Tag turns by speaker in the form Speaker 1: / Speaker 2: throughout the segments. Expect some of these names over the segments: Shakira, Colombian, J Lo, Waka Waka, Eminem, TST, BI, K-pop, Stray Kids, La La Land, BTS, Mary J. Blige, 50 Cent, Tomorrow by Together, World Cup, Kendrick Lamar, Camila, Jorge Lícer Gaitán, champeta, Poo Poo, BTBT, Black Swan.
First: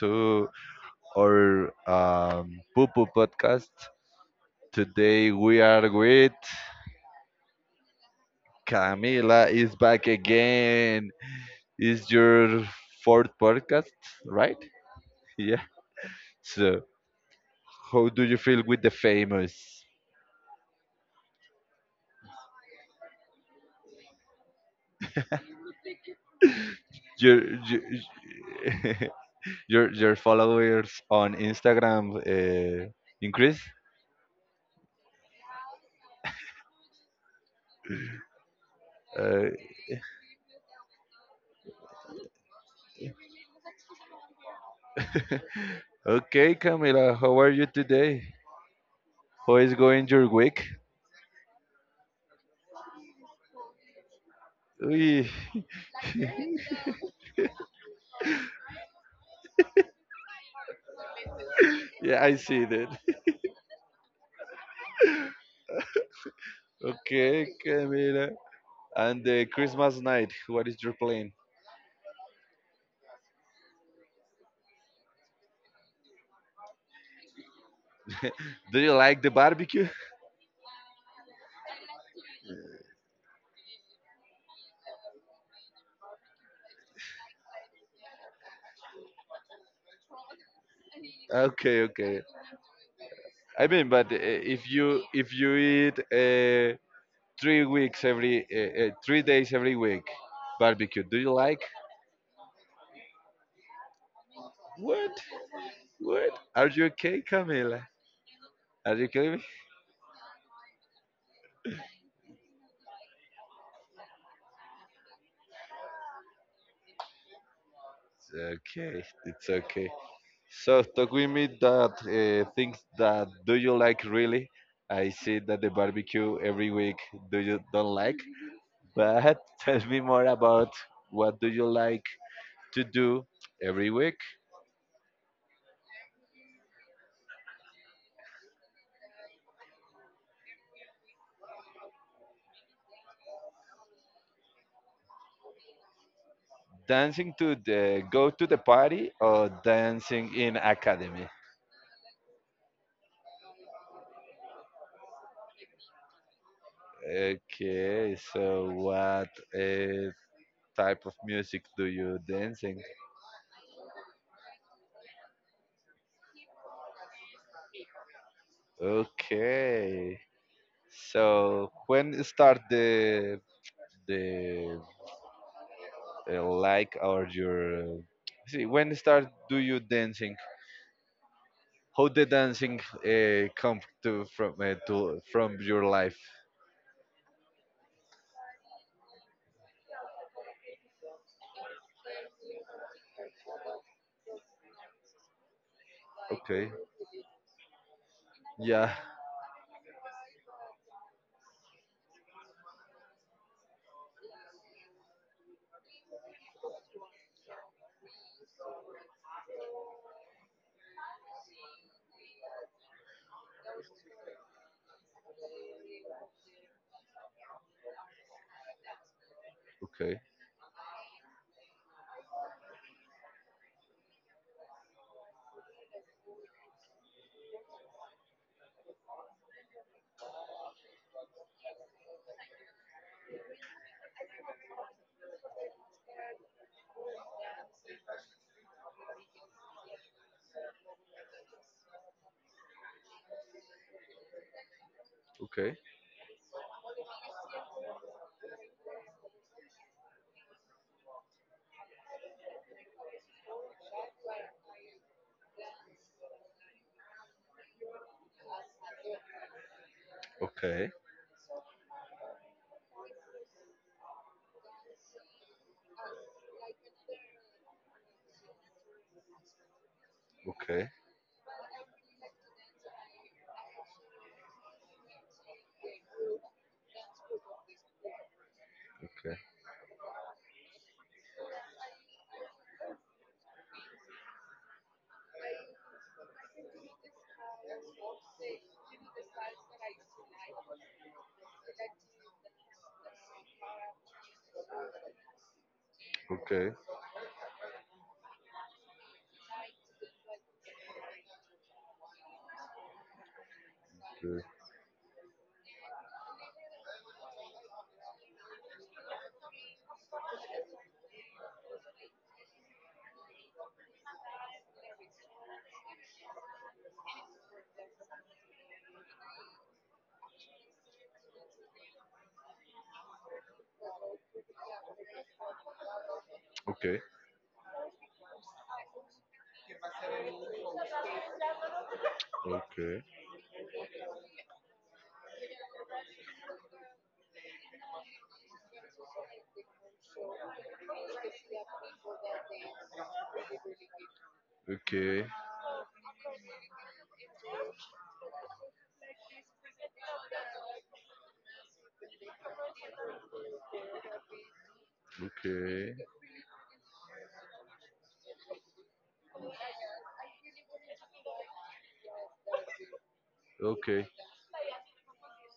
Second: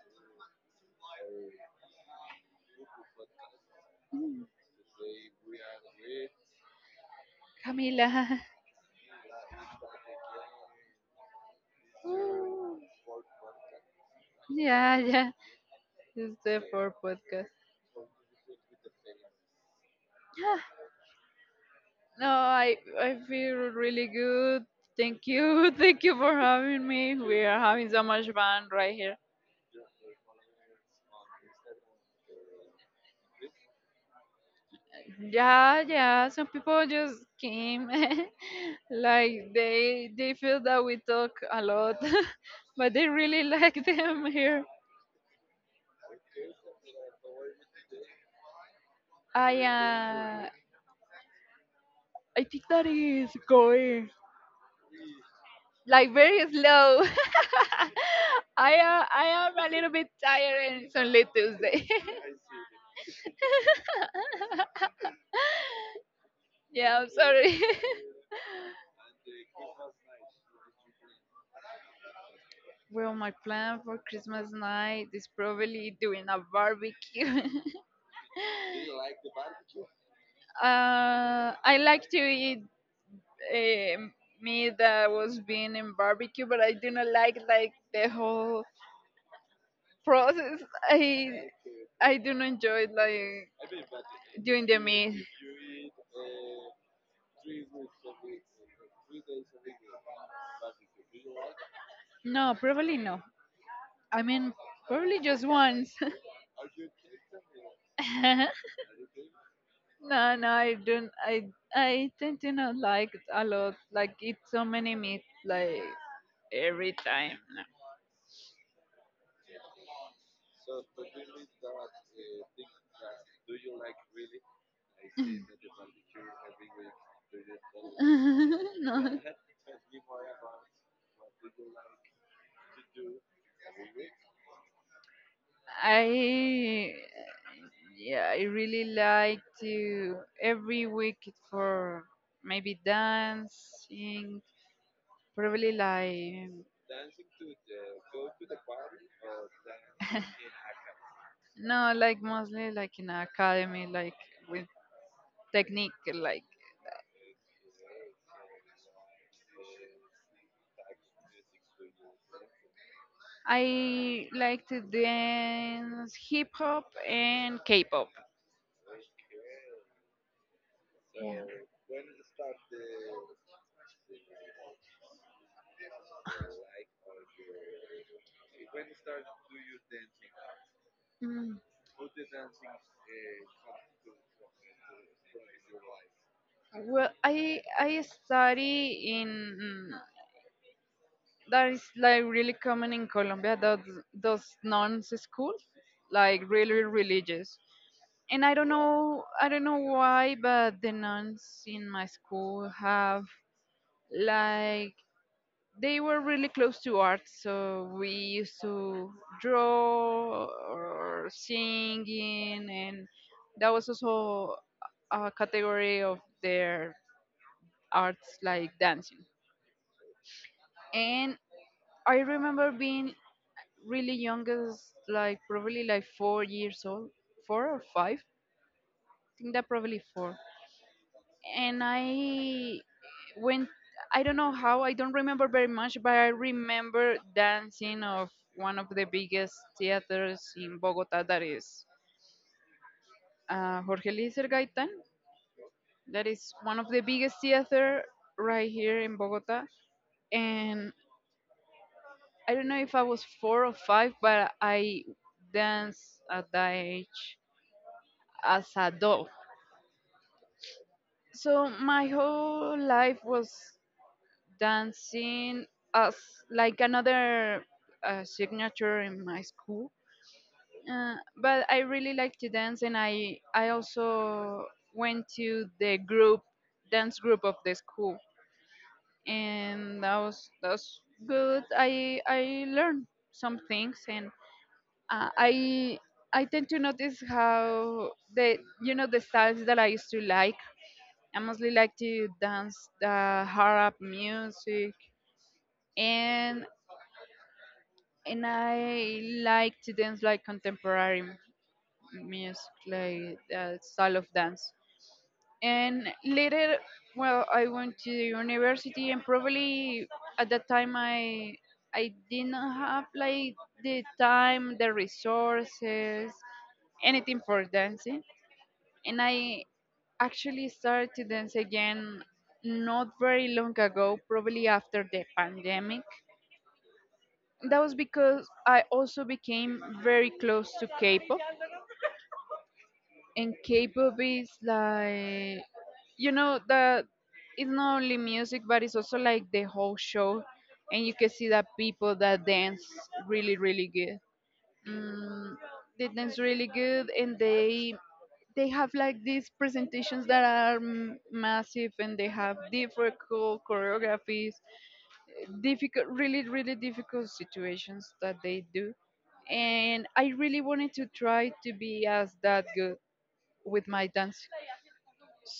Speaker 1: to our Poo Poo podcast. Today we are with
Speaker 2: Camila.
Speaker 1: Camila is back again. Is your fourth podcast, right?
Speaker 2: Yeah, yeah.
Speaker 1: Yeah.
Speaker 2: It's the
Speaker 1: So,
Speaker 2: fourth podcast.
Speaker 1: how do you feel with the famous?
Speaker 2: Yeah. No, I feel really good. Thank you. Thank you for having me.
Speaker 1: Your
Speaker 2: We are
Speaker 1: your
Speaker 2: having so much fun right here.
Speaker 1: your followers on Instagram increase.
Speaker 2: Yeah, yeah. Some people just came.
Speaker 1: Uh,
Speaker 2: Like they feel that we talk a lot. But they really like them here.
Speaker 1: okay, Camila, how are you today? How
Speaker 2: I
Speaker 1: is going your
Speaker 2: uh
Speaker 1: week?
Speaker 2: I think that is going
Speaker 1: Uy,
Speaker 2: like very slow. I am a little bit tired and it's only Tuesday.
Speaker 1: yeah, I see that.
Speaker 2: Yeah, I'm
Speaker 1: Okay,
Speaker 2: sorry.
Speaker 1: Camila. And the Christmas night, what is your plan?
Speaker 2: Well, my plan for Christmas night is probably doing a barbecue.
Speaker 1: Do you like the barbecue?
Speaker 2: I like to eat um meat that was being in barbecue, but I do not like like the whole process. I
Speaker 1: Okay,
Speaker 2: I
Speaker 1: okay.
Speaker 2: do not enjoy like
Speaker 1: I mean, but
Speaker 2: doing
Speaker 1: if
Speaker 2: the
Speaker 1: you
Speaker 2: meat.
Speaker 1: if you eat uh, 3 weeks every 3 days every week barbecue, do you like?
Speaker 2: No, probably no. I mean,
Speaker 1: What?
Speaker 2: probably just once.
Speaker 1: What? Are you okay, Camila? Are you okay?
Speaker 2: No, no, I don't. I tend to not like it a lot. Like eat so many meat like every time.
Speaker 1: It's okay. It's okay. So talk with me that things that do you like really? I see that the barbecue every week do you don't like,
Speaker 2: No, no.
Speaker 1: but tell me more about what do you like to do every week?
Speaker 2: I Yeah, I really like to every week for maybe dancing, probably like
Speaker 1: Dancing to the go to the party or dancing in academy?
Speaker 2: no, like mostly like in academy, like with technique, like
Speaker 1: Okay, so what uh, type of music do you dancing?
Speaker 2: I like to dance hip hop and K-pop.
Speaker 1: Okay, so when start the like or your see when start do you dancing?
Speaker 2: Mm,
Speaker 1: How the dancing come to from your life?
Speaker 2: Well, I study in mm, that is like really common in Colombia. That those nuns school, like
Speaker 1: Okay,
Speaker 2: really religious. And
Speaker 1: yeah,
Speaker 2: I don't know why, but the nuns in my school have like they were really close to art, so we used to draw or singing, and that was also a category of their arts like dancing.
Speaker 1: okay,
Speaker 2: And I remember being really young, as like probably like 4 years old, four or five, I think that probably four. And I went. I don't know how. I don't remember very much, but I remember dancing of one of the biggest theaters in Bogota. That is Jorge Lícer Gaitán.
Speaker 1: okay,
Speaker 2: That is one of the biggest theater right here in Bogota. And I don't know if I was four or five, but I danced at that age as a doll.
Speaker 1: okay,
Speaker 2: So my whole life was dancing as like another signature in my school.
Speaker 1: okay,
Speaker 2: Uh, but I really like to dance, and I also went to the group dance group of the school,
Speaker 1: okay,
Speaker 2: and that was good. I learned some things, and uh, I I tend to notice how the you know the styles that I used to like. I mostly like to dance the Harap music,
Speaker 1: okay.
Speaker 2: and
Speaker 1: Okay.
Speaker 2: and I like to dance like contemporary music, like style of dance. And later, well, I went to the university, and probably at that time I didn't have like the time, the resources, anything for dancing, and I actually started to dance again not very long ago, probably after the pandemic
Speaker 1: Okay.
Speaker 2: that was because I also became very close to K-pop,
Speaker 1: Okay.
Speaker 2: and K-pop is like, you know, that it's not only music, but it's also like the whole show, and you can see that people that dance really, really good.
Speaker 1: Okay.
Speaker 2: Mm, they dance really good, and they have like these presentations that are massive, and they have difficult choreographies, difficult really difficult situations that they do
Speaker 1: Okay.
Speaker 2: and I really wanted to try to be as that good with my
Speaker 1: Okay.
Speaker 2: dance,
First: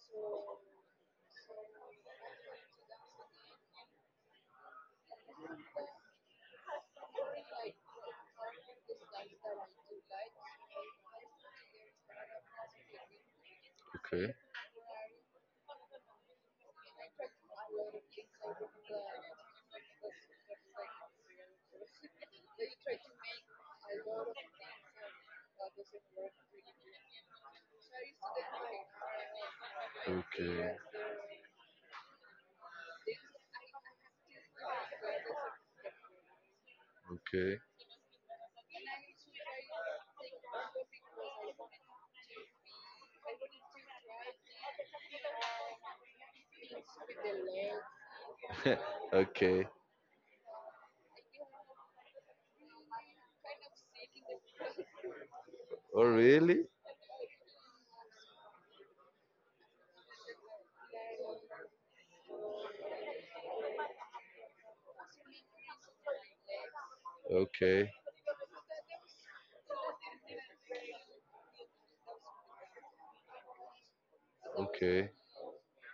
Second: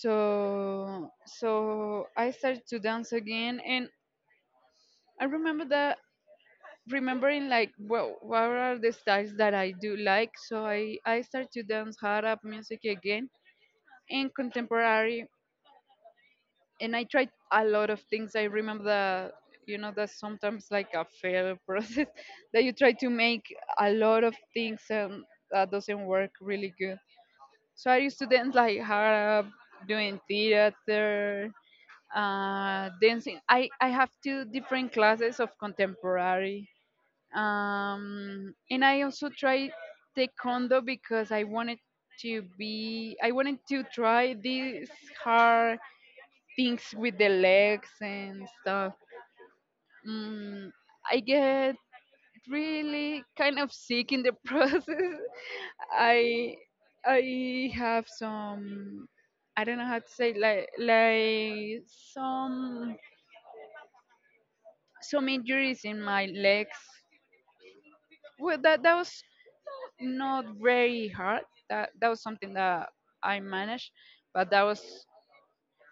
Speaker 2: so I started to dance again, and I remembering like well what are the styles that I do like, so I started to dance hard up music again and
Speaker 1: Okay.
Speaker 2: contemporary. And I tried a lot of things. I remember the you know that's sometimes like a fail process that you try to make a lot of things and that doesn't work really good. So I used to dance like harp, doing
Speaker 1: Okay.
Speaker 2: theater, dancing. I have two different classes of contemporary,
Speaker 1: Okay.
Speaker 2: and I also tried taekwondo because I wanted to try this hard things with the legs and stuff.
Speaker 1: Okay.
Speaker 2: Mm, I get really kind of sick in the process.
Speaker 1: Oh,
Speaker 2: I
Speaker 1: really?
Speaker 2: I have some I don't know how to say like some some injuries in my legs.
Speaker 1: Okay.
Speaker 2: Well, that was not very hard. That was something that I managed, but that was
Speaker 1: Okay.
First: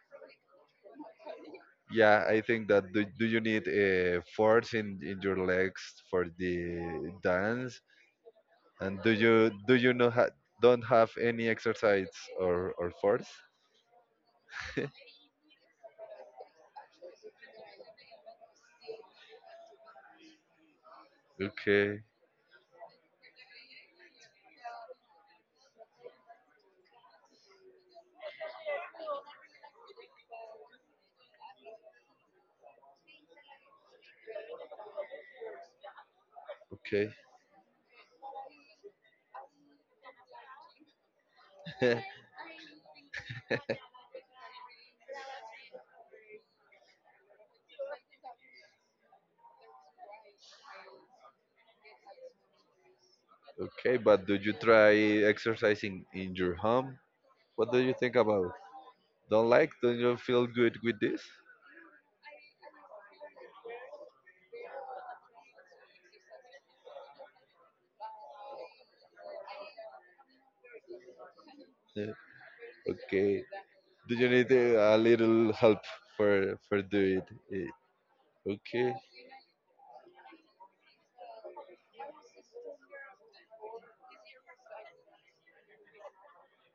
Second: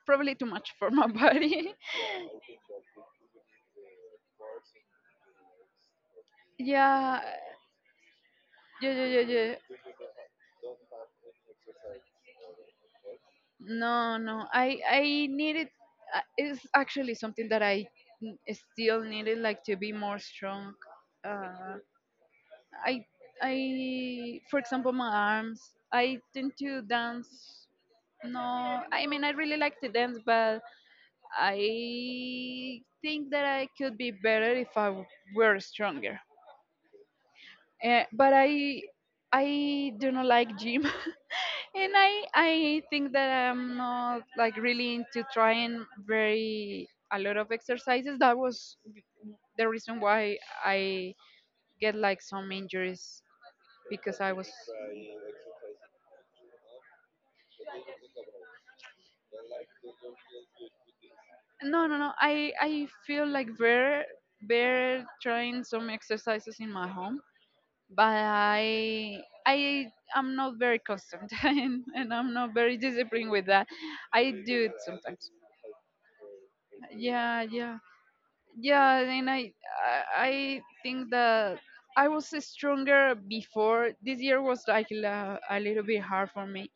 Speaker 2: probably too much for my body.
Speaker 1: Yeah, I think that do you need a force in your legs for the
Speaker 2: Yeah,
Speaker 1: dance, and
Speaker 2: yeah,
Speaker 1: do
Speaker 2: yeah,
Speaker 1: you
Speaker 2: yeah,
Speaker 1: do you not don't
Speaker 2: yeah.
Speaker 1: have any exercise or force,
Speaker 2: No, no. I needed it's actually something that I still needed like to be more strong. Uh,
Speaker 1: okay?
Speaker 2: I I for example my arms. I tend to dance. No, I mean I really like to dance, but I think that I could be better if were stronger.
Speaker 1: Okay.
Speaker 2: But I do not like gym, and I think that I'm not like really into trying very a lot of exercises. That was the reason why I get like some injuries
Speaker 1: Okay,
Speaker 2: because
Speaker 1: but
Speaker 2: I
Speaker 1: do
Speaker 2: was
Speaker 1: you try exercising in your home? What do you think about don't like don't you feel good with this?
Speaker 2: no no no I feel like very very trying some exercises in my home, but I am not very constant and
Speaker 1: Yeah,
Speaker 2: I'm not very disciplined
Speaker 1: okay.
Speaker 2: with that.
Speaker 1: Do you
Speaker 2: I
Speaker 1: need
Speaker 2: do it
Speaker 1: a
Speaker 2: sometimes.
Speaker 1: little help for do it?
Speaker 2: Yeah,
Speaker 1: Eh, okay,
Speaker 2: yeah. And I think that I was stronger before. This year was like la, a little bit hard for me,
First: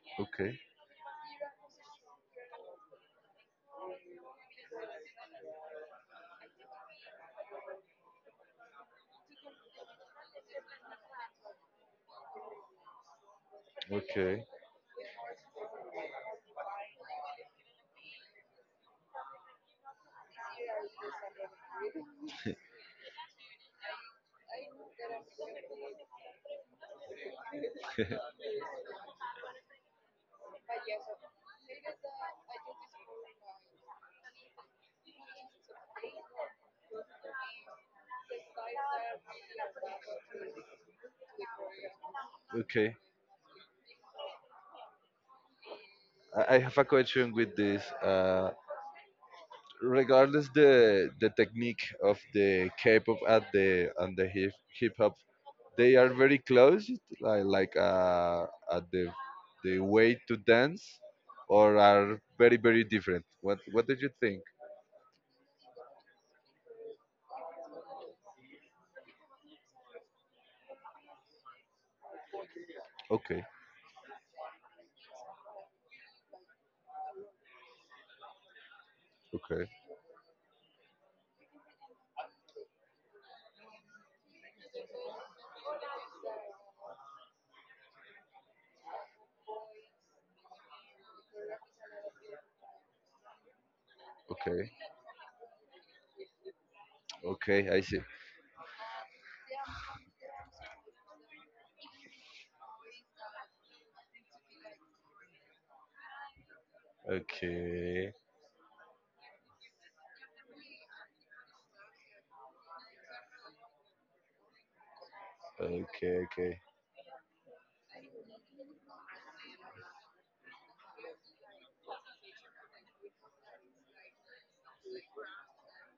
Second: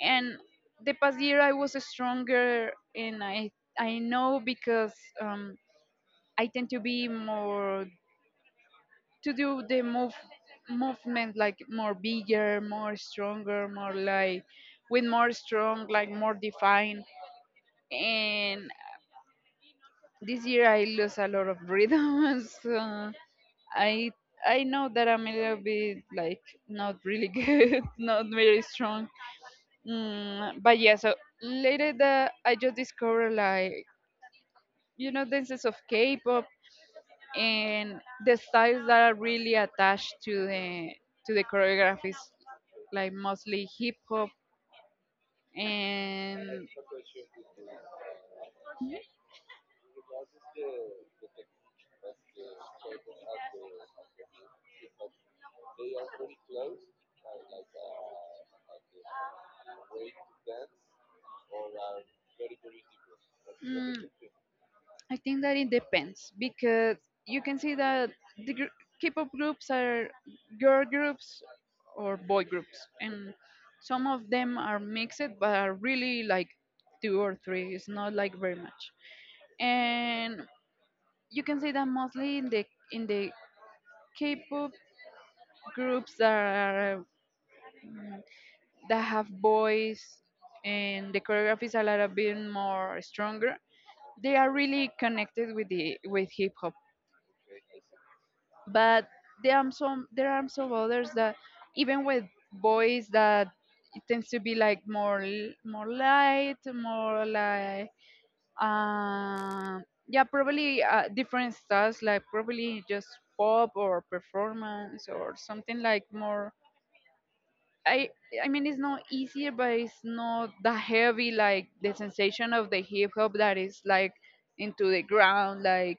Speaker 2: and
Speaker 1: okay.
Speaker 2: the past year I was stronger, and I know because um I tend to be more to do the movement like more bigger, more stronger, more like
Speaker 1: Okay.
Speaker 2: with more strong, like more defined. And this year I lose a lot of rhythm, so I I know that I'm a little bit like not really good, not very strong. But yeah, so later that I just discovered like you know dances of K-pop and the styles that are really attached to the choreographies
Speaker 1: Okay.
Speaker 2: like mostly hip hop
Speaker 1: I
Speaker 2: and
Speaker 1: have a question with this. Regardless the technique of the K-pop at the and the hip hop, they are very close, like at the way to dance, or are very very different? What did
Speaker 2: Mm,
Speaker 1: you think?
Speaker 2: I think that it depends because you can see that the K-pop groups are girl groups or boy groups, and
Speaker 1: Okay,
Speaker 2: some of them are mixed, but are really like two or three. It's not like very much,
Speaker 1: okay,
Speaker 2: and you can see that mostly in the K-pop groups that are that have boys, and the choreographies are a little bit more stronger. They are
Speaker 1: okay,
Speaker 2: really connected with the with hip hop,
Speaker 1: okay, I see.
Speaker 2: but there are some others that even with boys that it tends to be like more more light, more like
Speaker 1: Okay,
Speaker 2: yeah, probably different styles like probably just pop or performance or something like
Speaker 1: okay,
Speaker 2: more.
Speaker 1: okay,
Speaker 2: I i mean it's not easier, but it's not that heavy like the sensation of the hip hop that is like into the ground like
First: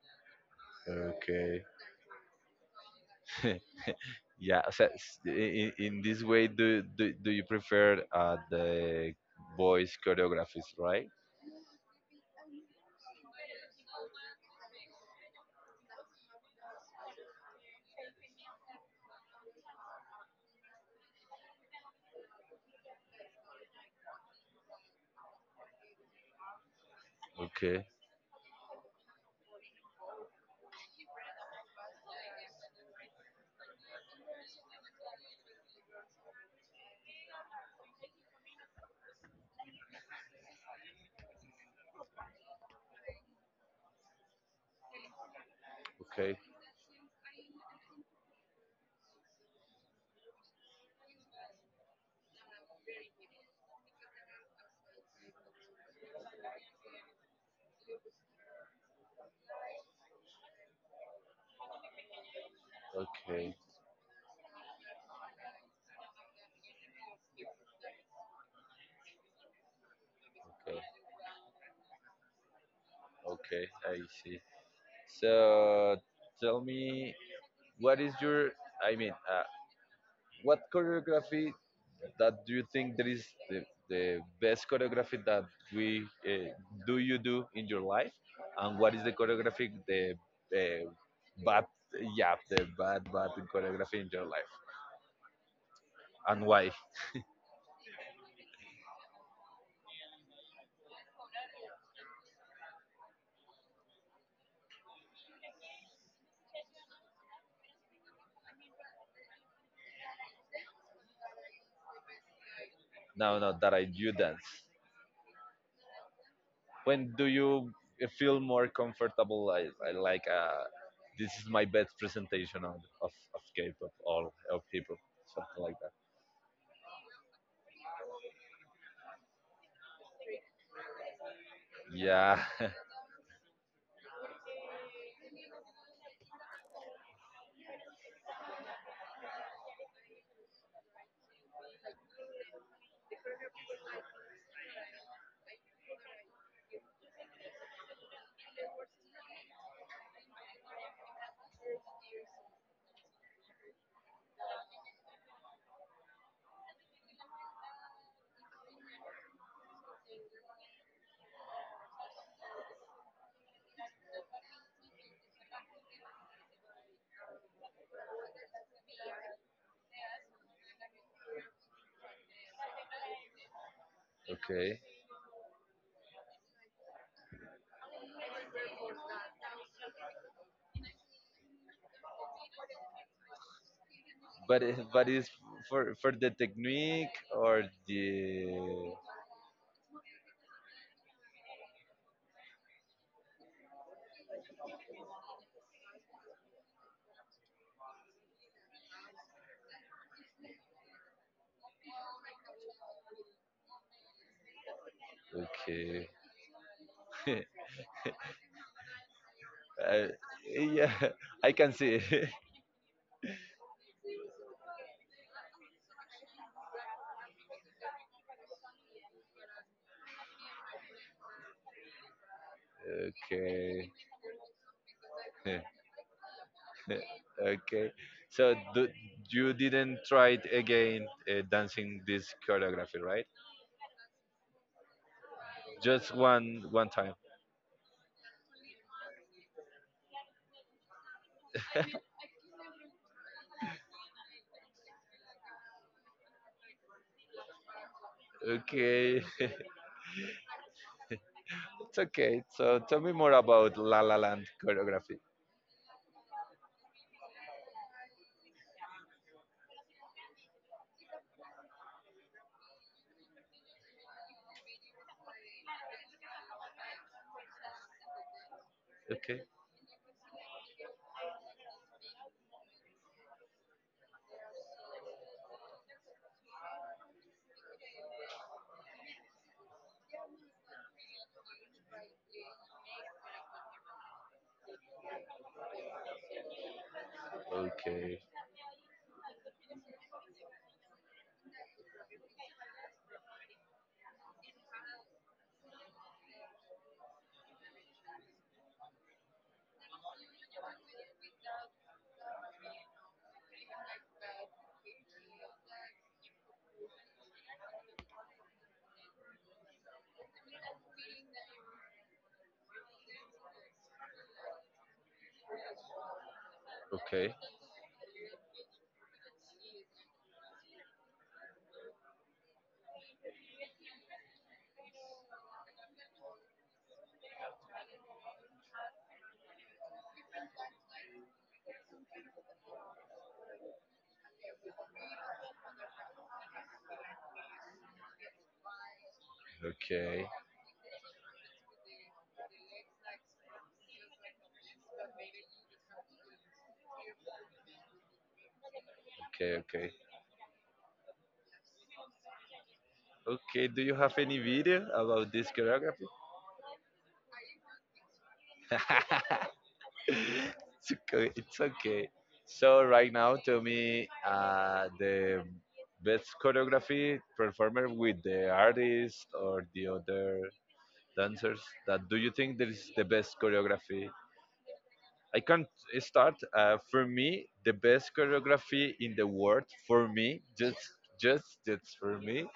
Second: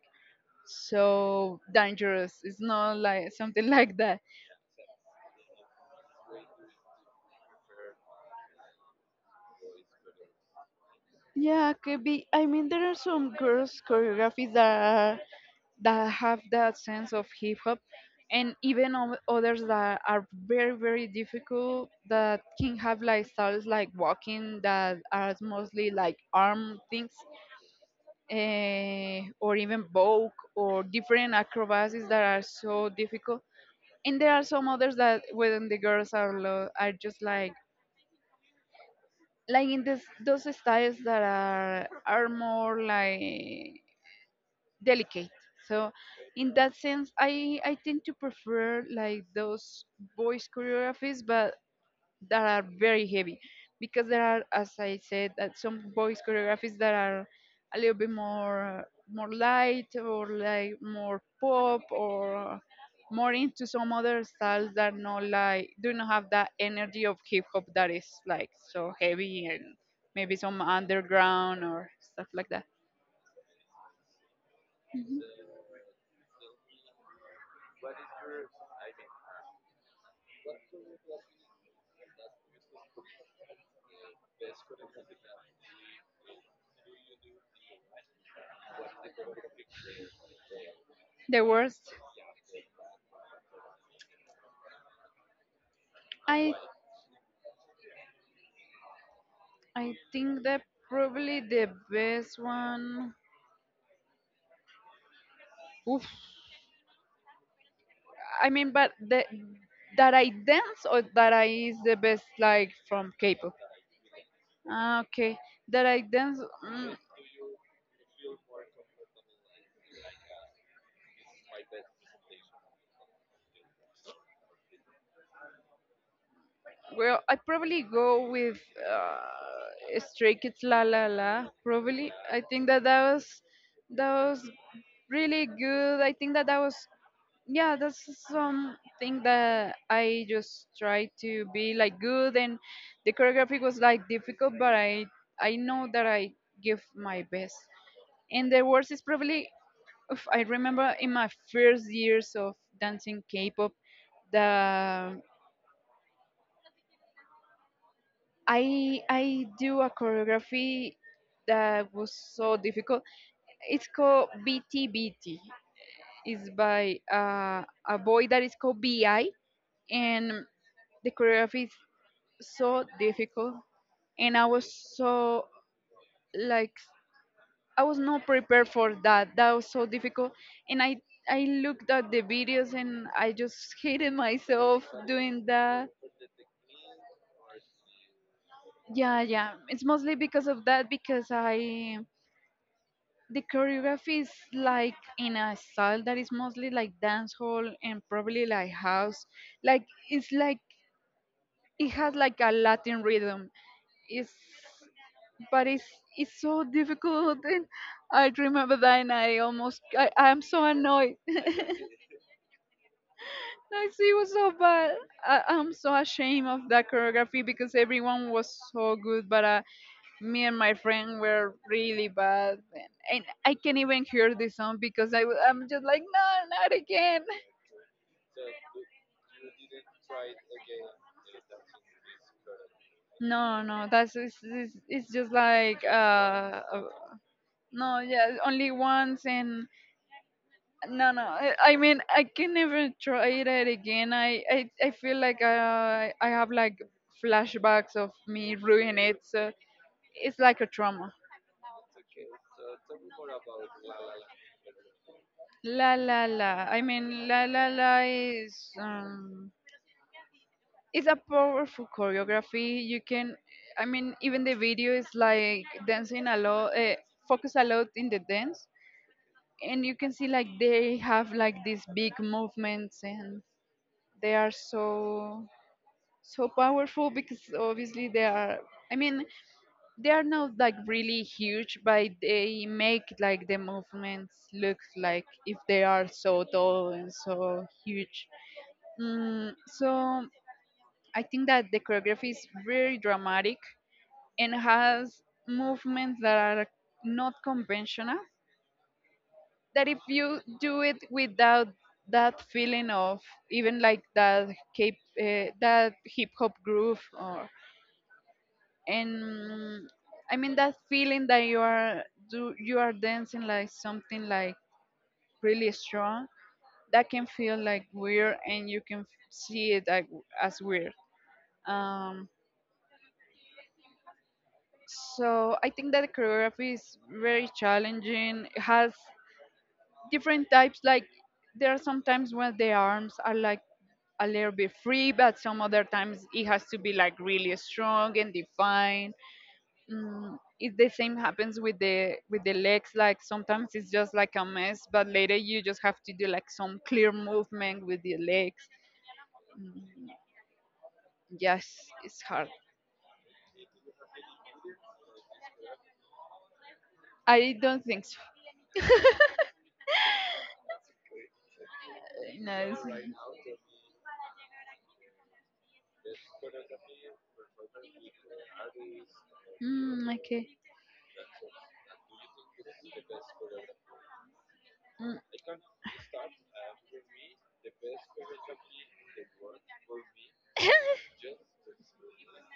Speaker 2: so
Speaker 1: okay.
Speaker 2: dangerous. It's not like something like that.
Speaker 1: Yeah, so in this way, do you prefer the voice choreographies, right?
Speaker 2: Yeah, could be. I mean, there are some girls' choreographies that are, that have that sense of hip hop, and even others that are very very difficult that can have like styles like walking that are mostly like arm things,
Speaker 1: Okay,
Speaker 2: or even vogue or different acrobacies that are so difficult. And there are some others that when the girls are are just like in this those styles that are more like delicate. So
Speaker 1: okay,
Speaker 2: in that sense, I tend to prefer like those voice choreographies, but that are very heavy, because there are, as I said, that some voice choreographies that are a little bit more more light, or like more pop, or more
Speaker 1: okay,
Speaker 2: into some other styles that not like do not have that energy of hip hop that is like so heavy and maybe some
Speaker 1: okay,
Speaker 2: underground or stuff like that.
Speaker 1: okay, I see. So tell me, what is your, I mean what choreography that do you think that is the best choreography that we do you do in your life, and what is the choreography the uh,
Speaker 2: The
Speaker 1: bad?
Speaker 2: worst.
Speaker 1: Yeah, the bad choreography in your life, and
Speaker 2: I
Speaker 1: why?
Speaker 2: I think that probably the best one. Oof. I mean, but the that I dance or that I is the best like from
Speaker 1: Now
Speaker 2: K-pop.
Speaker 1: that I do dance,
Speaker 2: Ah, okay. That I dance. mm,
Speaker 1: when do you feel more comfortable, I like, this is my best presentation of, K-pop or of hip-hop, something like that.
Speaker 2: Well, I probably go with Stray Kids La La La. Probably, I
Speaker 1: Yeah.
Speaker 2: think that that was really good. I think that that was yeah, that's something that I just try to be like good, and the choreography was like difficult, but I know that I give my best. And the worst is probably oof, I remember in my first years of dancing K-pop, the I do a choreography that was so difficult. It's called BTBT. It's by a boy that is called BI, and the choreography is so difficult. And
Speaker 1: Okay.
Speaker 2: so like I was not prepared for that. That was so difficult. And I looked at the videos and I just hated
Speaker 1: But
Speaker 2: myself
Speaker 1: but is
Speaker 2: doing that.
Speaker 1: for the technique or the?
Speaker 2: Yeah, yeah. It's mostly because of that because I the choreography is like in a style that is mostly like dance hall and probably like house, like it's like it has like a latin rhythm. it's but it's
Speaker 1: Okay.
Speaker 2: it's so difficult and I remember that and I almost
Speaker 1: uh,
Speaker 2: I, I'm so
Speaker 1: yeah
Speaker 2: annoyed.
Speaker 1: I can see it.
Speaker 2: Like it was so bad. I, I'm so ashamed of that choreography because everyone was so good, but me and my friend were really bad, and I can't
Speaker 1: Okay.
Speaker 2: even hear the song because I'm just like no, not again.
Speaker 1: Okay. So you didn't try it again dancing this choreography, right?
Speaker 2: No, no, that's it's just like
Speaker 1: Just one one time.
Speaker 2: no, yeah, only once. And no, I mean, I can never try it again. I feel like I have like flashbacks of me ruining it.
Speaker 1: Okay.
Speaker 2: So it's like a trauma.
Speaker 1: It's okay. So tell me more about La La Land choreography.
Speaker 2: La La La. I mean, La La La is it's a powerful choreography. I mean, even the video is like dancing a lot, focus a lot in the dance,
Speaker 1: Okay,
Speaker 2: and you can see like they have like these big movements, and they are so powerful because obviously they are. I mean, they are not like really huge, but they make like the movements look like if they are so tall and so
Speaker 1: okay,
Speaker 2: huge. So I think that the choreography is very dramatic and has movements that are not conventional. That if you do it without that feeling of even like that cape, that hip hop groove or and I mean that feeling that you are do you are dancing like something like really strong that can
Speaker 1: okay,
Speaker 2: feel like weird and you can see it like as weird. Um, so I think that choreography is very challenging. It has different types. Like there are sometimes when the arms are like a little bit free, but some other times it has to be like really strong and defined.
Speaker 1: okay.
Speaker 2: Mm, it's the same happens with the legs. Like sometimes it's just like a mess, but later you just have to do like some clear movement with the legs.
Speaker 1: Okay, okay.
Speaker 2: Mm, yes, it's hard.
Speaker 1: Okay, do you have any video about this choreography?
Speaker 2: I don't think so.
Speaker 1: It's okay. It's okay.
Speaker 2: No,
Speaker 1: So right now, tell
Speaker 2: it's-
Speaker 1: me the best choreography performer with the artist or the
Speaker 2: Mm,
Speaker 1: other
Speaker 2: okay.
Speaker 1: dancers that do you think there is the best choreography?
Speaker 2: Mm.
Speaker 1: I can't start. For me, the best choreography in the world, for me, just for me,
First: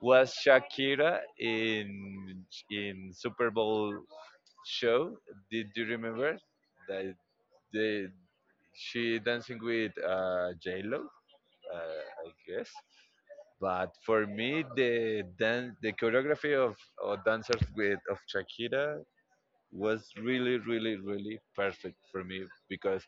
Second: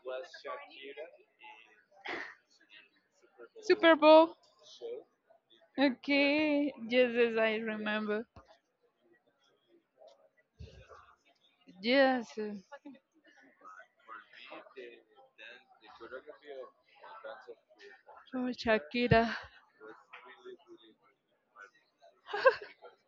Speaker 1: was Shakira in Super Bowl
Speaker 2: Super Bowl.
Speaker 1: show. Did you remember
Speaker 2: Okay. Yes,
Speaker 1: that
Speaker 2: yes, I
Speaker 1: they,
Speaker 2: remember.
Speaker 1: she dancing with J Lo? Uh,
Speaker 2: Yes,
Speaker 1: I
Speaker 2: yes.
Speaker 1: guess. But for me, the choreography of dancers with of
Speaker 2: Oh,
Speaker 1: Shakira
Speaker 2: Shakira.
Speaker 1: was really, really, really perfect for me, because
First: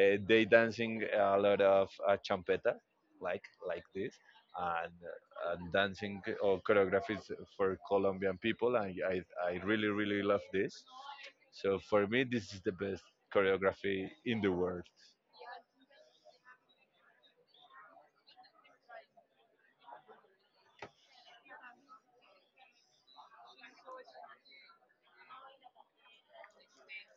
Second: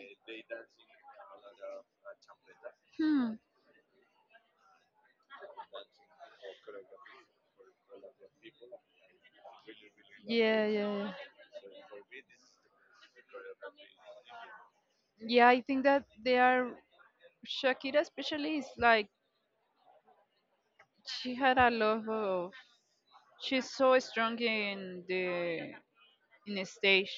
Speaker 1: they dancing a lot of champeta,
Speaker 2: Hmm.
Speaker 1: like this, and dancing or choreographies for Colombian people. I really, really love
Speaker 2: Yeah,
Speaker 1: this.
Speaker 2: yeah, yeah.
Speaker 1: So for me, this is the best choreography in the world.
Speaker 2: Yeah, I think that they are Shakira especially is like she had a lot of she's so strong in the stage.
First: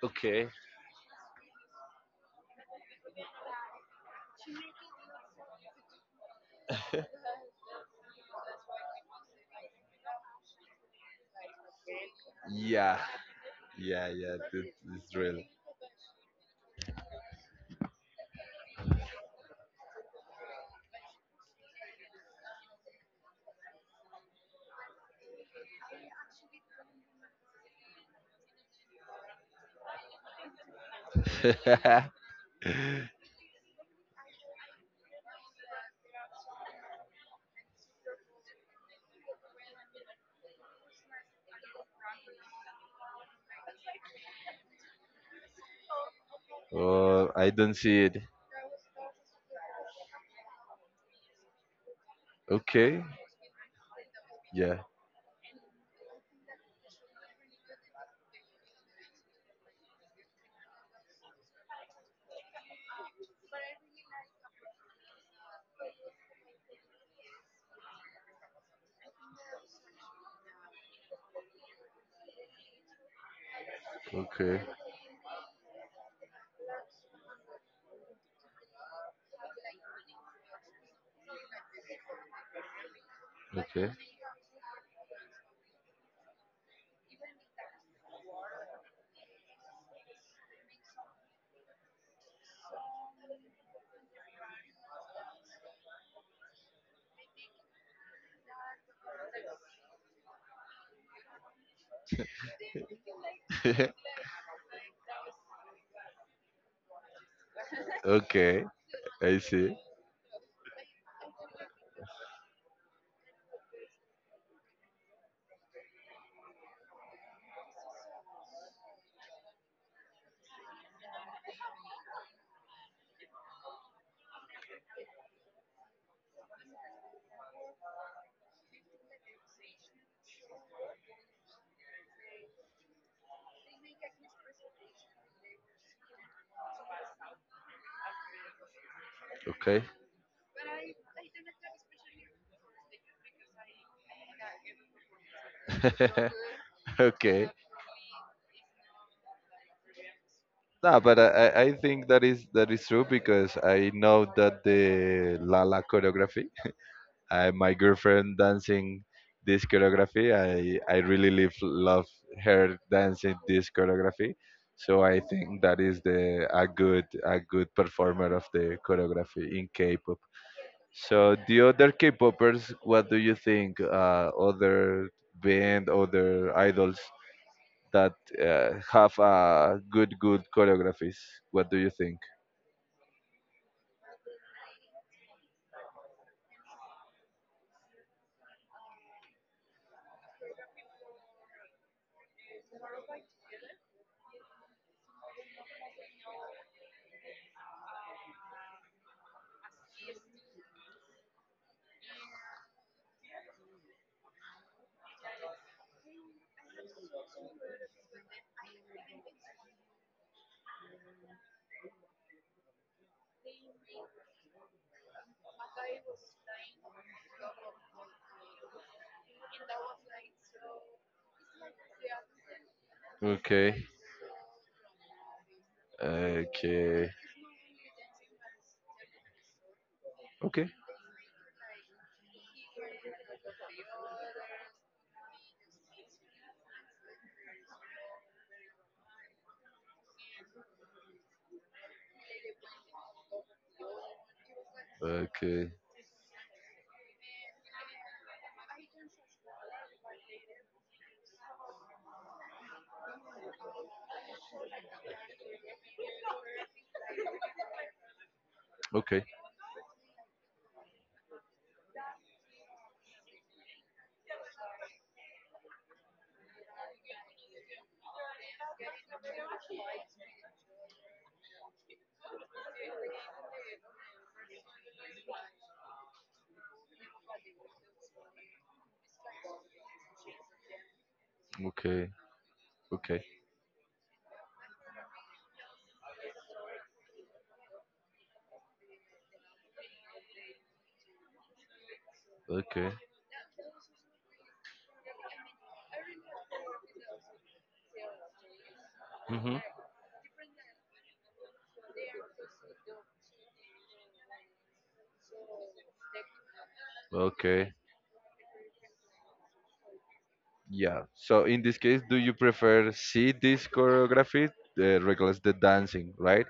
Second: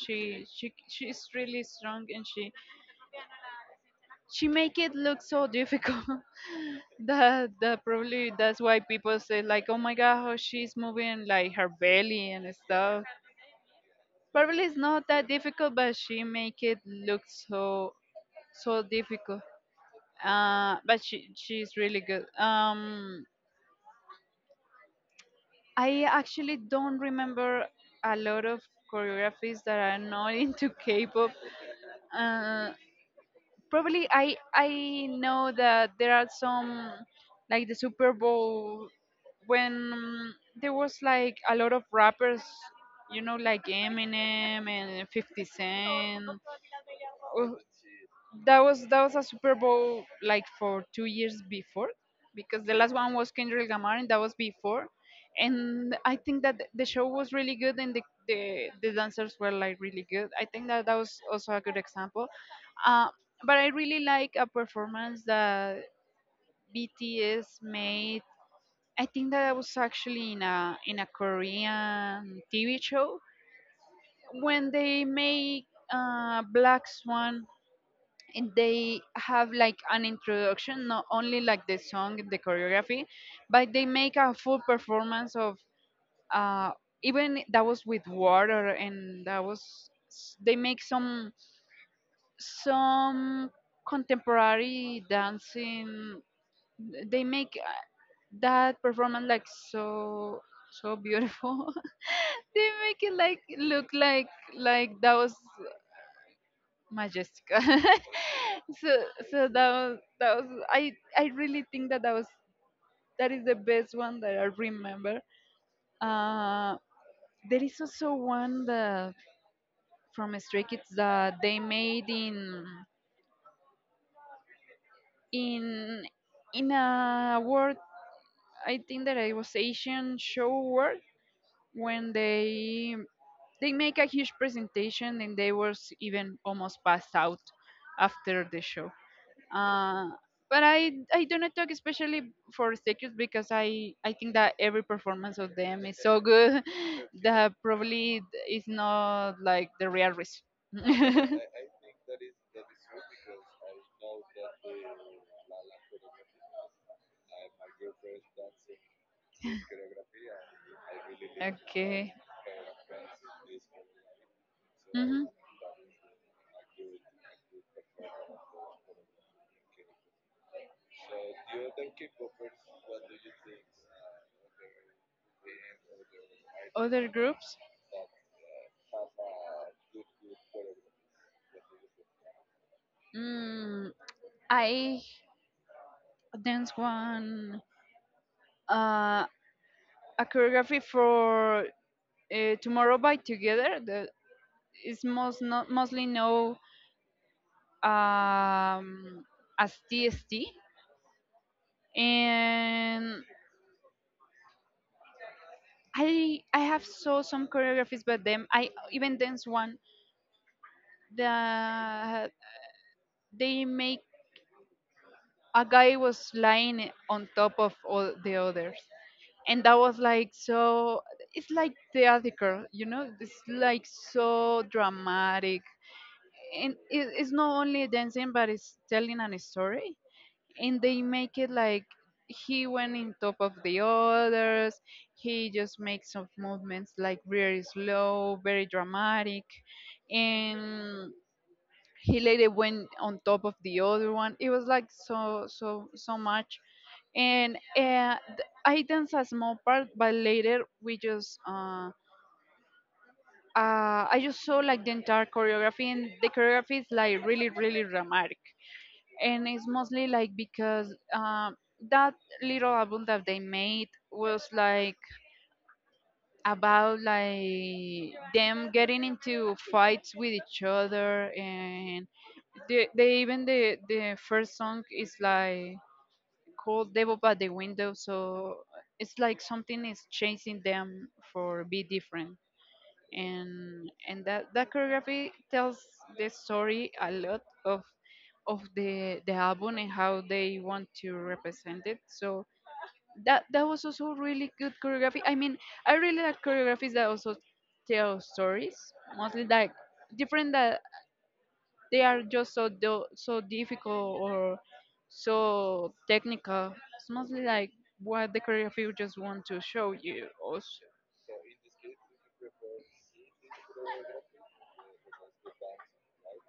Speaker 2: She
Speaker 1: Okay.
Speaker 2: she she's really strong and she make it look so difficult that that probably that's why people say like oh my god how she's moving like her belly and
Speaker 1: Yeah,
Speaker 2: stuff.
Speaker 1: yeah, yeah.
Speaker 2: Probably it's not
Speaker 1: It's
Speaker 2: that
Speaker 1: real.
Speaker 2: difficult but she make it look so so difficult. But she's really good. I actually don't remember a lot of choreographies that are not into K-pop. Uh, Probably I know that there are some like the Super Bowl when there was like a lot of rappers, you know, like Eminem and 50 Cent.
Speaker 1: Oh, I
Speaker 2: Oh,
Speaker 1: don't see it.
Speaker 2: that was a Super Bowl like for 2 years before, because the last
Speaker 1: Okay.
Speaker 2: one was Kendrick Lamar, and that was
Speaker 1: Yeah.
Speaker 2: before. And I think that the show was really good, and the dancers were like really good. I think that that was also a good example. Uh, but I really like a performance that BTS made. I think that was actually in a Korean TV show
Speaker 1: Okay.
Speaker 2: when they make Black Swan and they have like an introduction not only like the song and the choreography but they make a full performance of uh even that was with water and that was s- they make some contemporary dancing. They make that performance like so so beautiful. They make it like look like that was Majestica.
Speaker 1: Okay,
Speaker 2: So
Speaker 1: I
Speaker 2: so
Speaker 1: see.
Speaker 2: that was I really think that that was that is the best one that I remember. Uh, there is also one that from Stray Kids that they made in in in a world. I think that it was Asian show world when they make a huge presentation and they was even almost passed out after the show.
Speaker 1: Okay.
Speaker 2: Uh, but I do not talk especially for Stekus because I think that every performance of them is so good
Speaker 1: Okay.
Speaker 2: that probably it's not like the real reason.
Speaker 1: No, but I think that is true, because I know that the Lala choreography, my girlfriend dancing this choreography. I really love
Speaker 2: Okay.
Speaker 1: her dancing this choreography. So I
Speaker 2: Hmm.
Speaker 1: think that is the a good performer of the choreography in K-pop. So the other K-popers, what do you think? Other band, other idols
Speaker 2: Other groups.
Speaker 1: that have good choreographies. What do you think?
Speaker 2: Mm, I dance one uh, a choreography for tomorrow by together, the is most no, mostly known um, as TST. And I have saw some choreographies by them. I even dance one that they make. A guy was lying on top of all the others and that was like so it's like theatrical, you know, it's
Speaker 1: Okay, like.
Speaker 2: like so dramatic.
Speaker 1: So.
Speaker 2: And it,
Speaker 1: Okay.
Speaker 2: it's not only dancing but it's telling an story.
Speaker 1: Okay.
Speaker 2: And they make it like he went in top of the others. He just makes some movements like very slow very dramatic. And he later went on top of the other one. It was like so
Speaker 1: Okay.
Speaker 2: so so much. And I dance a small part but later we just I just saw like the entire choreography, and the choreography is like really, really dramatic.
Speaker 1: Okay.
Speaker 2: And it's mostly like because that little album that they made was like about like them getting into fights with each other. And they even the first song is like called devil by the window. So it's like something is chasing them for be
Speaker 1: Okay.
Speaker 2: different. And that that choreography tells the story a lot of the album and how they want to represent it. So
Speaker 1: Okay. Okay.
Speaker 2: that that was also really good choreography. I mean, I really like choreographies that also tell stories mostly
Speaker 1: Hmm.
Speaker 2: like different that they are just so do- so difficult or so technical. It's mostly like
Speaker 1: Okay.
Speaker 2: what the choreography just want to show you also.
Speaker 1: Yeah. So in this case, do you prefer see this choreography regardless the dancing, right?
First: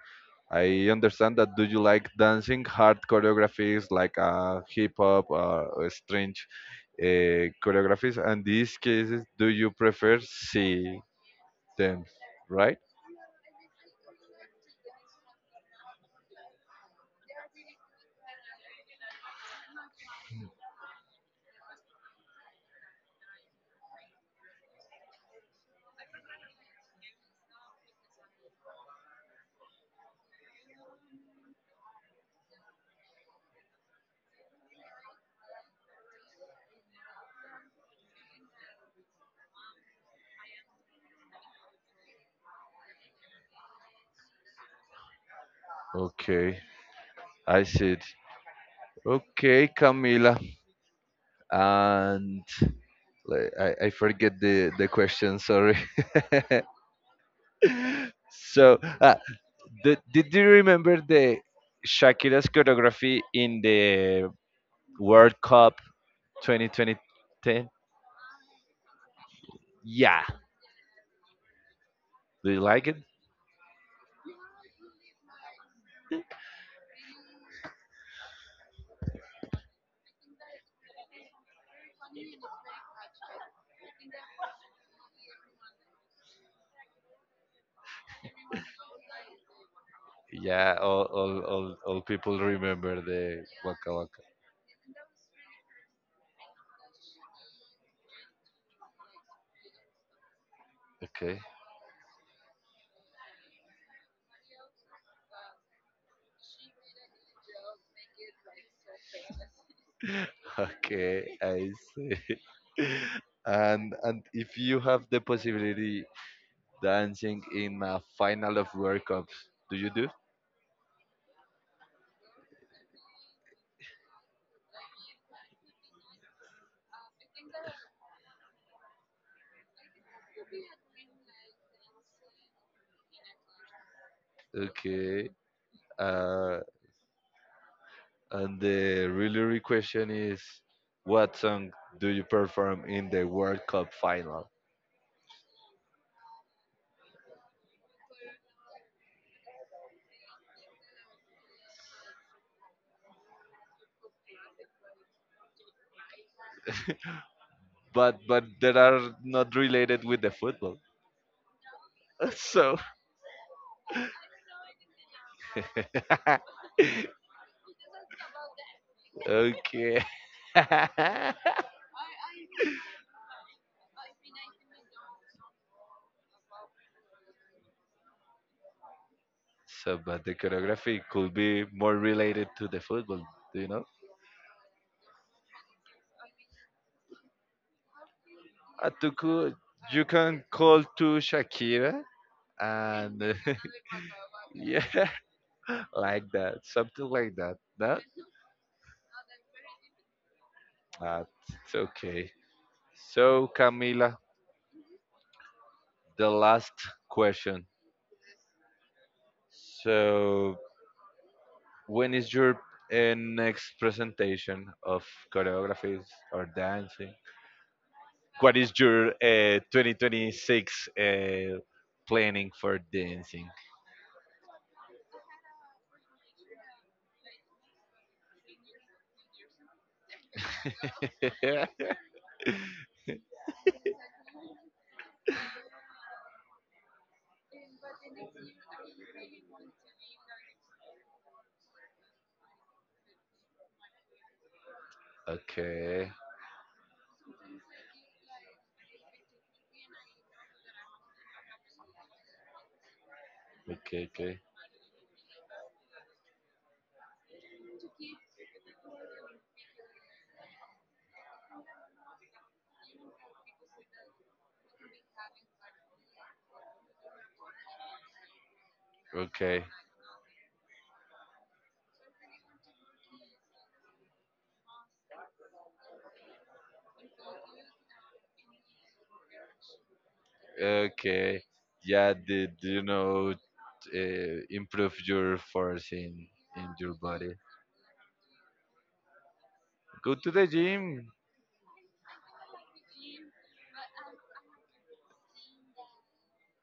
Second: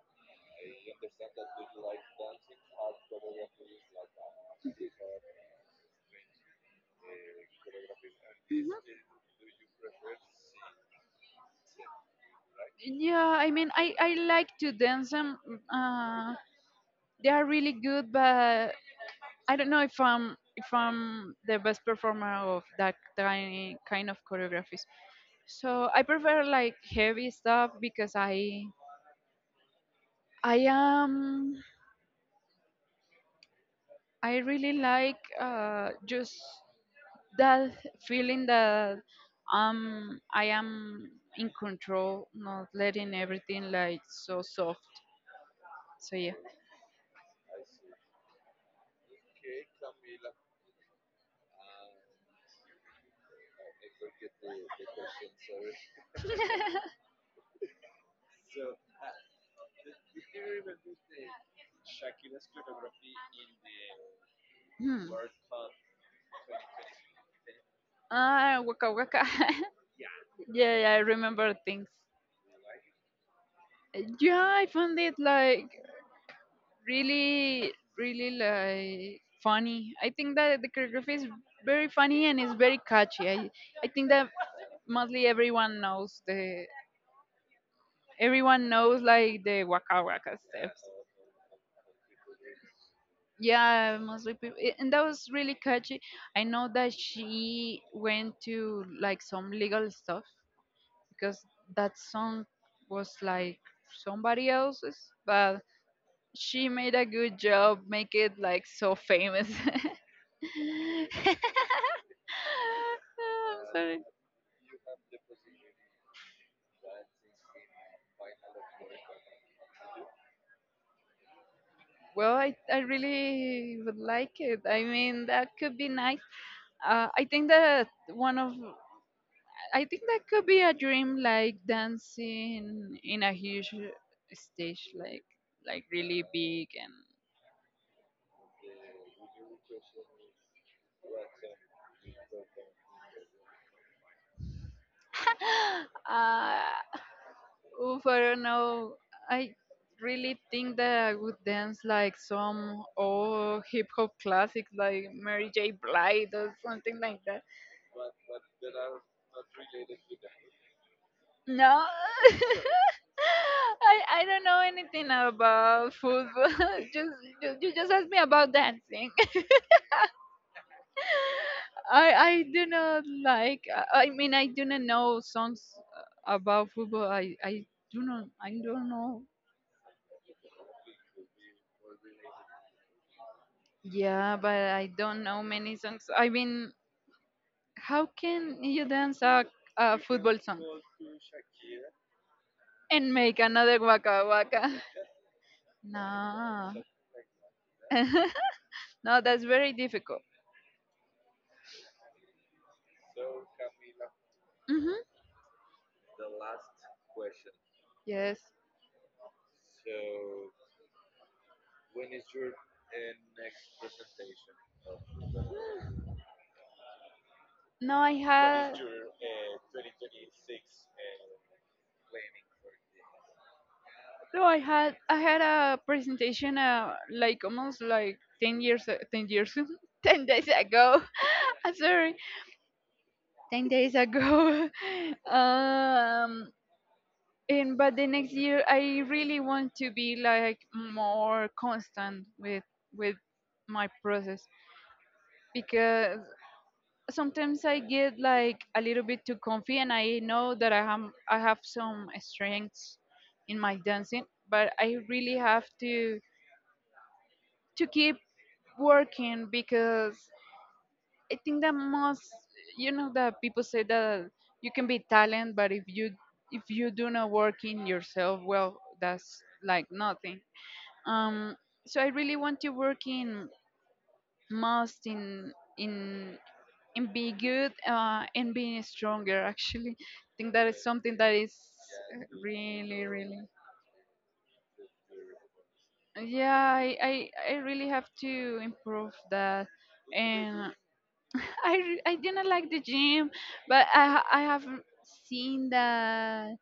Speaker 1: I understand that. Do you like dancing hard choreographies like hip hop or strange choreographies? And these cases, do you prefer see? Them, right?
Speaker 2: Yeah, I mean, I like to dance them. Uh, they are really good, but I don't know if I'm the best performer of that kind of choreographies. So I prefer like heavy stuff because I am I really like just that feeling that I am in control, not letting everything like so soft. So yeah.
Speaker 1: Okay, I see it. Okay, Camila, and like, I forget the question. Sorry. So, did you remember the Shakira's choreography in the
Speaker 2: Hmm.
Speaker 1: World Cup 2010?
Speaker 2: Ah, Waka Waka.
Speaker 1: Yeah.
Speaker 2: Yeah, yeah, I remember things.
Speaker 1: Do you like it?
Speaker 2: Yeah, I found it like really, really like funny. I think that the choreography is very funny and it's very catchy. I think that mostly everyone knows the everyone knows like the Waka Waka
Speaker 1: Yeah.
Speaker 2: steps.
Speaker 1: All people remember the Waka
Speaker 2: Yeah,
Speaker 1: Waka.
Speaker 2: mostly people, and that was really catchy. I know that she went to like some legal stuff
Speaker 1: Okay.
Speaker 2: because that song was like somebody else's, but she made a good job, make it like so famous. I'm
Speaker 1: Okay, I see. And
Speaker 2: sorry.
Speaker 1: and if you have the possibility dancing in a final of World Cups, do you do?
Speaker 2: Well, I really would like it. I mean, that could be nice. I think that one of I think that could be a dream, like dancing in a huge stage,
Speaker 1: Okay.
Speaker 2: like really
Speaker 1: Uh,
Speaker 2: big.
Speaker 1: and the really real question is, what song do you perform in the World Cup final?
Speaker 2: And uh, oof, I don't know. I really think that I would dance like some old hip hop classics like Mary J. Blige or something like that.
Speaker 1: But that are not related with the football.
Speaker 2: No,
Speaker 1: So
Speaker 2: I don't know anything about football. just, just you just asked me about dancing.
Speaker 1: okay.
Speaker 2: I do not like. I mean, I do not know songs about football. I do not. I don't know.
Speaker 1: So, but the choreography could be more related to the football, do you know?
Speaker 2: Yeah, but I don't know many songs. I mean, how can you dance
Speaker 1: Cool.
Speaker 2: a
Speaker 1: You
Speaker 2: football
Speaker 1: can
Speaker 2: song
Speaker 1: call to Shakira
Speaker 2: and
Speaker 1: and
Speaker 2: make another waka waka?
Speaker 1: yeah, like that,
Speaker 2: No.
Speaker 1: something like that.
Speaker 2: No, that's very difficult.
Speaker 1: Uh, it's okay. So Camila,
Speaker 2: Hmm.
Speaker 1: the last question.
Speaker 2: Yes.
Speaker 1: So when is your next presentation of choreographies or dancing?
Speaker 2: No, I
Speaker 1: What is
Speaker 2: had.
Speaker 1: your 2026 planning for dancing?
Speaker 2: No, I had a presentation like almost like 10 years a- 10 years 10 days ago. I'm sorry, 10 days ago. um, and but the next year I really want to be like more constant with my process
Speaker 1: Okay,
Speaker 2: because sometimes I get like a little bit too comfy and I know that I have I have some strengths in my
Speaker 1: okay,
Speaker 2: dancing
Speaker 1: okay.
Speaker 2: but I really have to keep working because I think that most you know that people say that you can be talent but if you do not work in yourself well that's
Speaker 1: Okay,
Speaker 2: like nothing. Um, so I really want to work in most in in in being good and being stronger. Actually, I think that is something that
Speaker 1: okay.
Speaker 2: is
Speaker 1: Yeah, did you
Speaker 2: really
Speaker 1: know
Speaker 2: really
Speaker 1: improve your force in
Speaker 2: yeah.
Speaker 1: your
Speaker 2: I I,
Speaker 1: body?
Speaker 2: I really have to improve that.
Speaker 1: Go to the
Speaker 2: And
Speaker 1: gym.
Speaker 2: I re- I didn't like the gym, but I ha- I have seen that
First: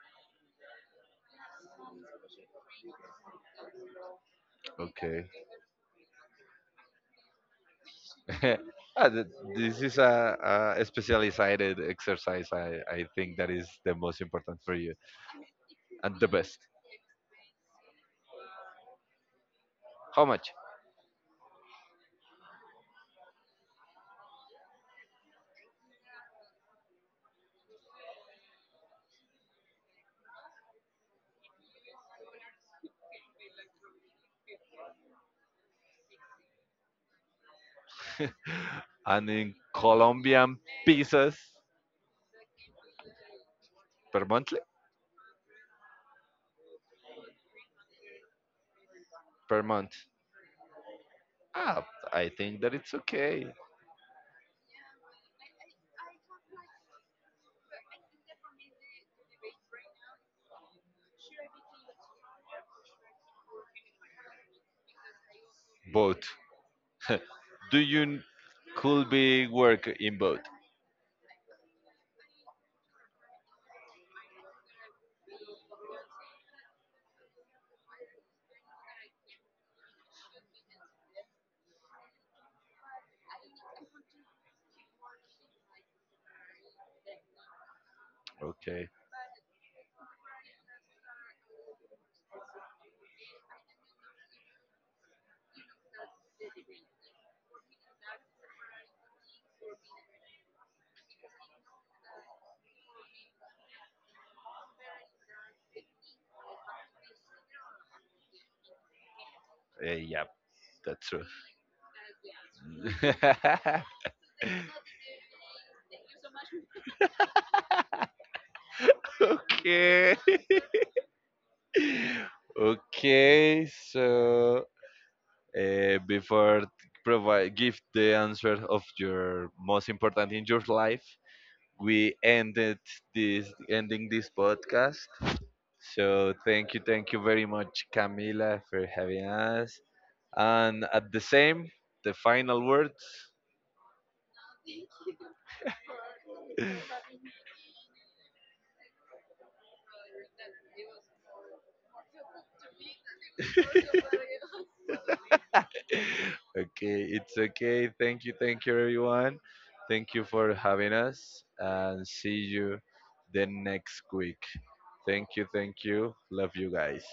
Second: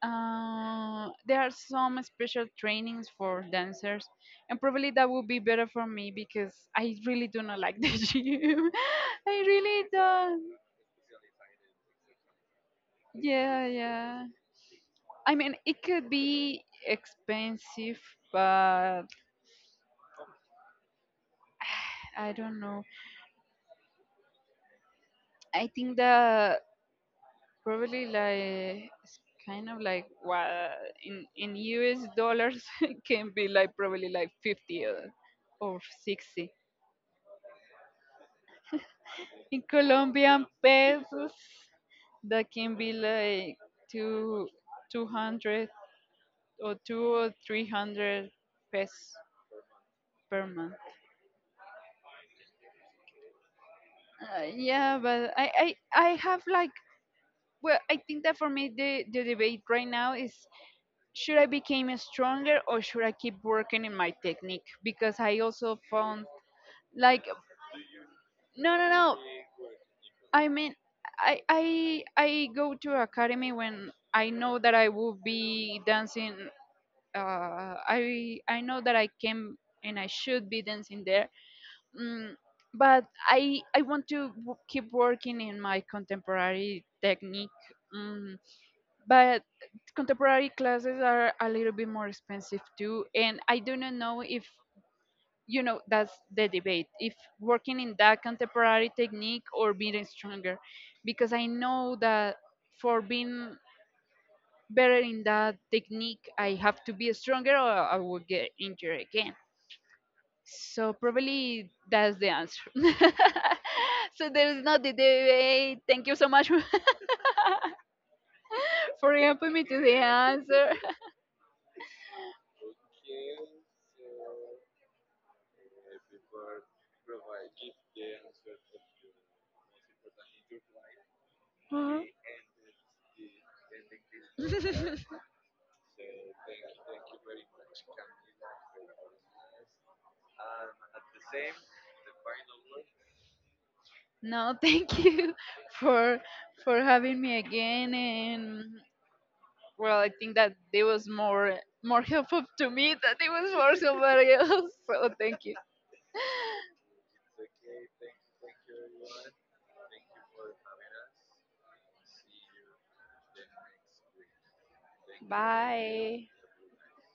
Speaker 2: There are some special trainings for dancers, and probably that
Speaker 1: Okay.
Speaker 2: would be better for me because I really do not like the gym.
Speaker 1: Ah, th-
Speaker 2: I
Speaker 1: this
Speaker 2: really
Speaker 1: is
Speaker 2: don't.
Speaker 1: a specialized exercise. I think that
Speaker 2: Yeah,
Speaker 1: is the most
Speaker 2: yeah.
Speaker 1: important for you
Speaker 2: I mean, it could
Speaker 1: and the best.
Speaker 2: be expensive, but
Speaker 1: How much?
Speaker 2: I don't know. I think that probably like it's kind of like what in US dollars it can be like probably like 50 or 60.
Speaker 1: And in
Speaker 2: In Colombian
Speaker 1: Colombian
Speaker 2: pesos,
Speaker 1: pesos
Speaker 2: that can be like
Speaker 1: per
Speaker 2: two,
Speaker 1: month?
Speaker 2: 200 or two or 300 pesos
Speaker 1: Per month.
Speaker 2: per month.
Speaker 1: Ah, I think that it's okay.
Speaker 2: Yeah, but I have like, well, I think that for me, the debate right now is should I become stronger or should I keep working in my technique? Because I also found
Speaker 1: Both.
Speaker 2: like,
Speaker 1: Do you n-
Speaker 2: no, no,
Speaker 1: could
Speaker 2: no.
Speaker 1: be work in both?
Speaker 2: I mean, I go to academy when I know that I will be dancing. I know that I came and I should be dancing there, mm, but I want to w- keep working in my contemporary technique. Mm,
Speaker 1: Okay.
Speaker 2: but contemporary classes are a little bit more expensive too, and I do not know if you know that's the debate if working in that contemporary technique or being stronger because I know that for being better in that technique. I have to be stronger or I will get injured again.
Speaker 1: Yeah,
Speaker 2: So
Speaker 1: that's true.
Speaker 2: probably that's the answer. So there's not the debate. Thank you so much for helping me to the
Speaker 1: Okay.
Speaker 2: answer.
Speaker 1: Okay. So before t- provide give the answer of your most important in your life,
Speaker 2: Mhm.
Speaker 1: we ended this ending this podcast. So thank you very much, Camila, for having us. And at the same, the final words.
Speaker 2: No, thank you for for having me again. And well I think that it was more more helpful to me than it was for somebody else. So thank you.
Speaker 1: Okay, it's okay. Thank you, everyone. Thank you for having us, and see you the next week. Thank you, thank you.
Speaker 2: Bye.
Speaker 1: Love you guys.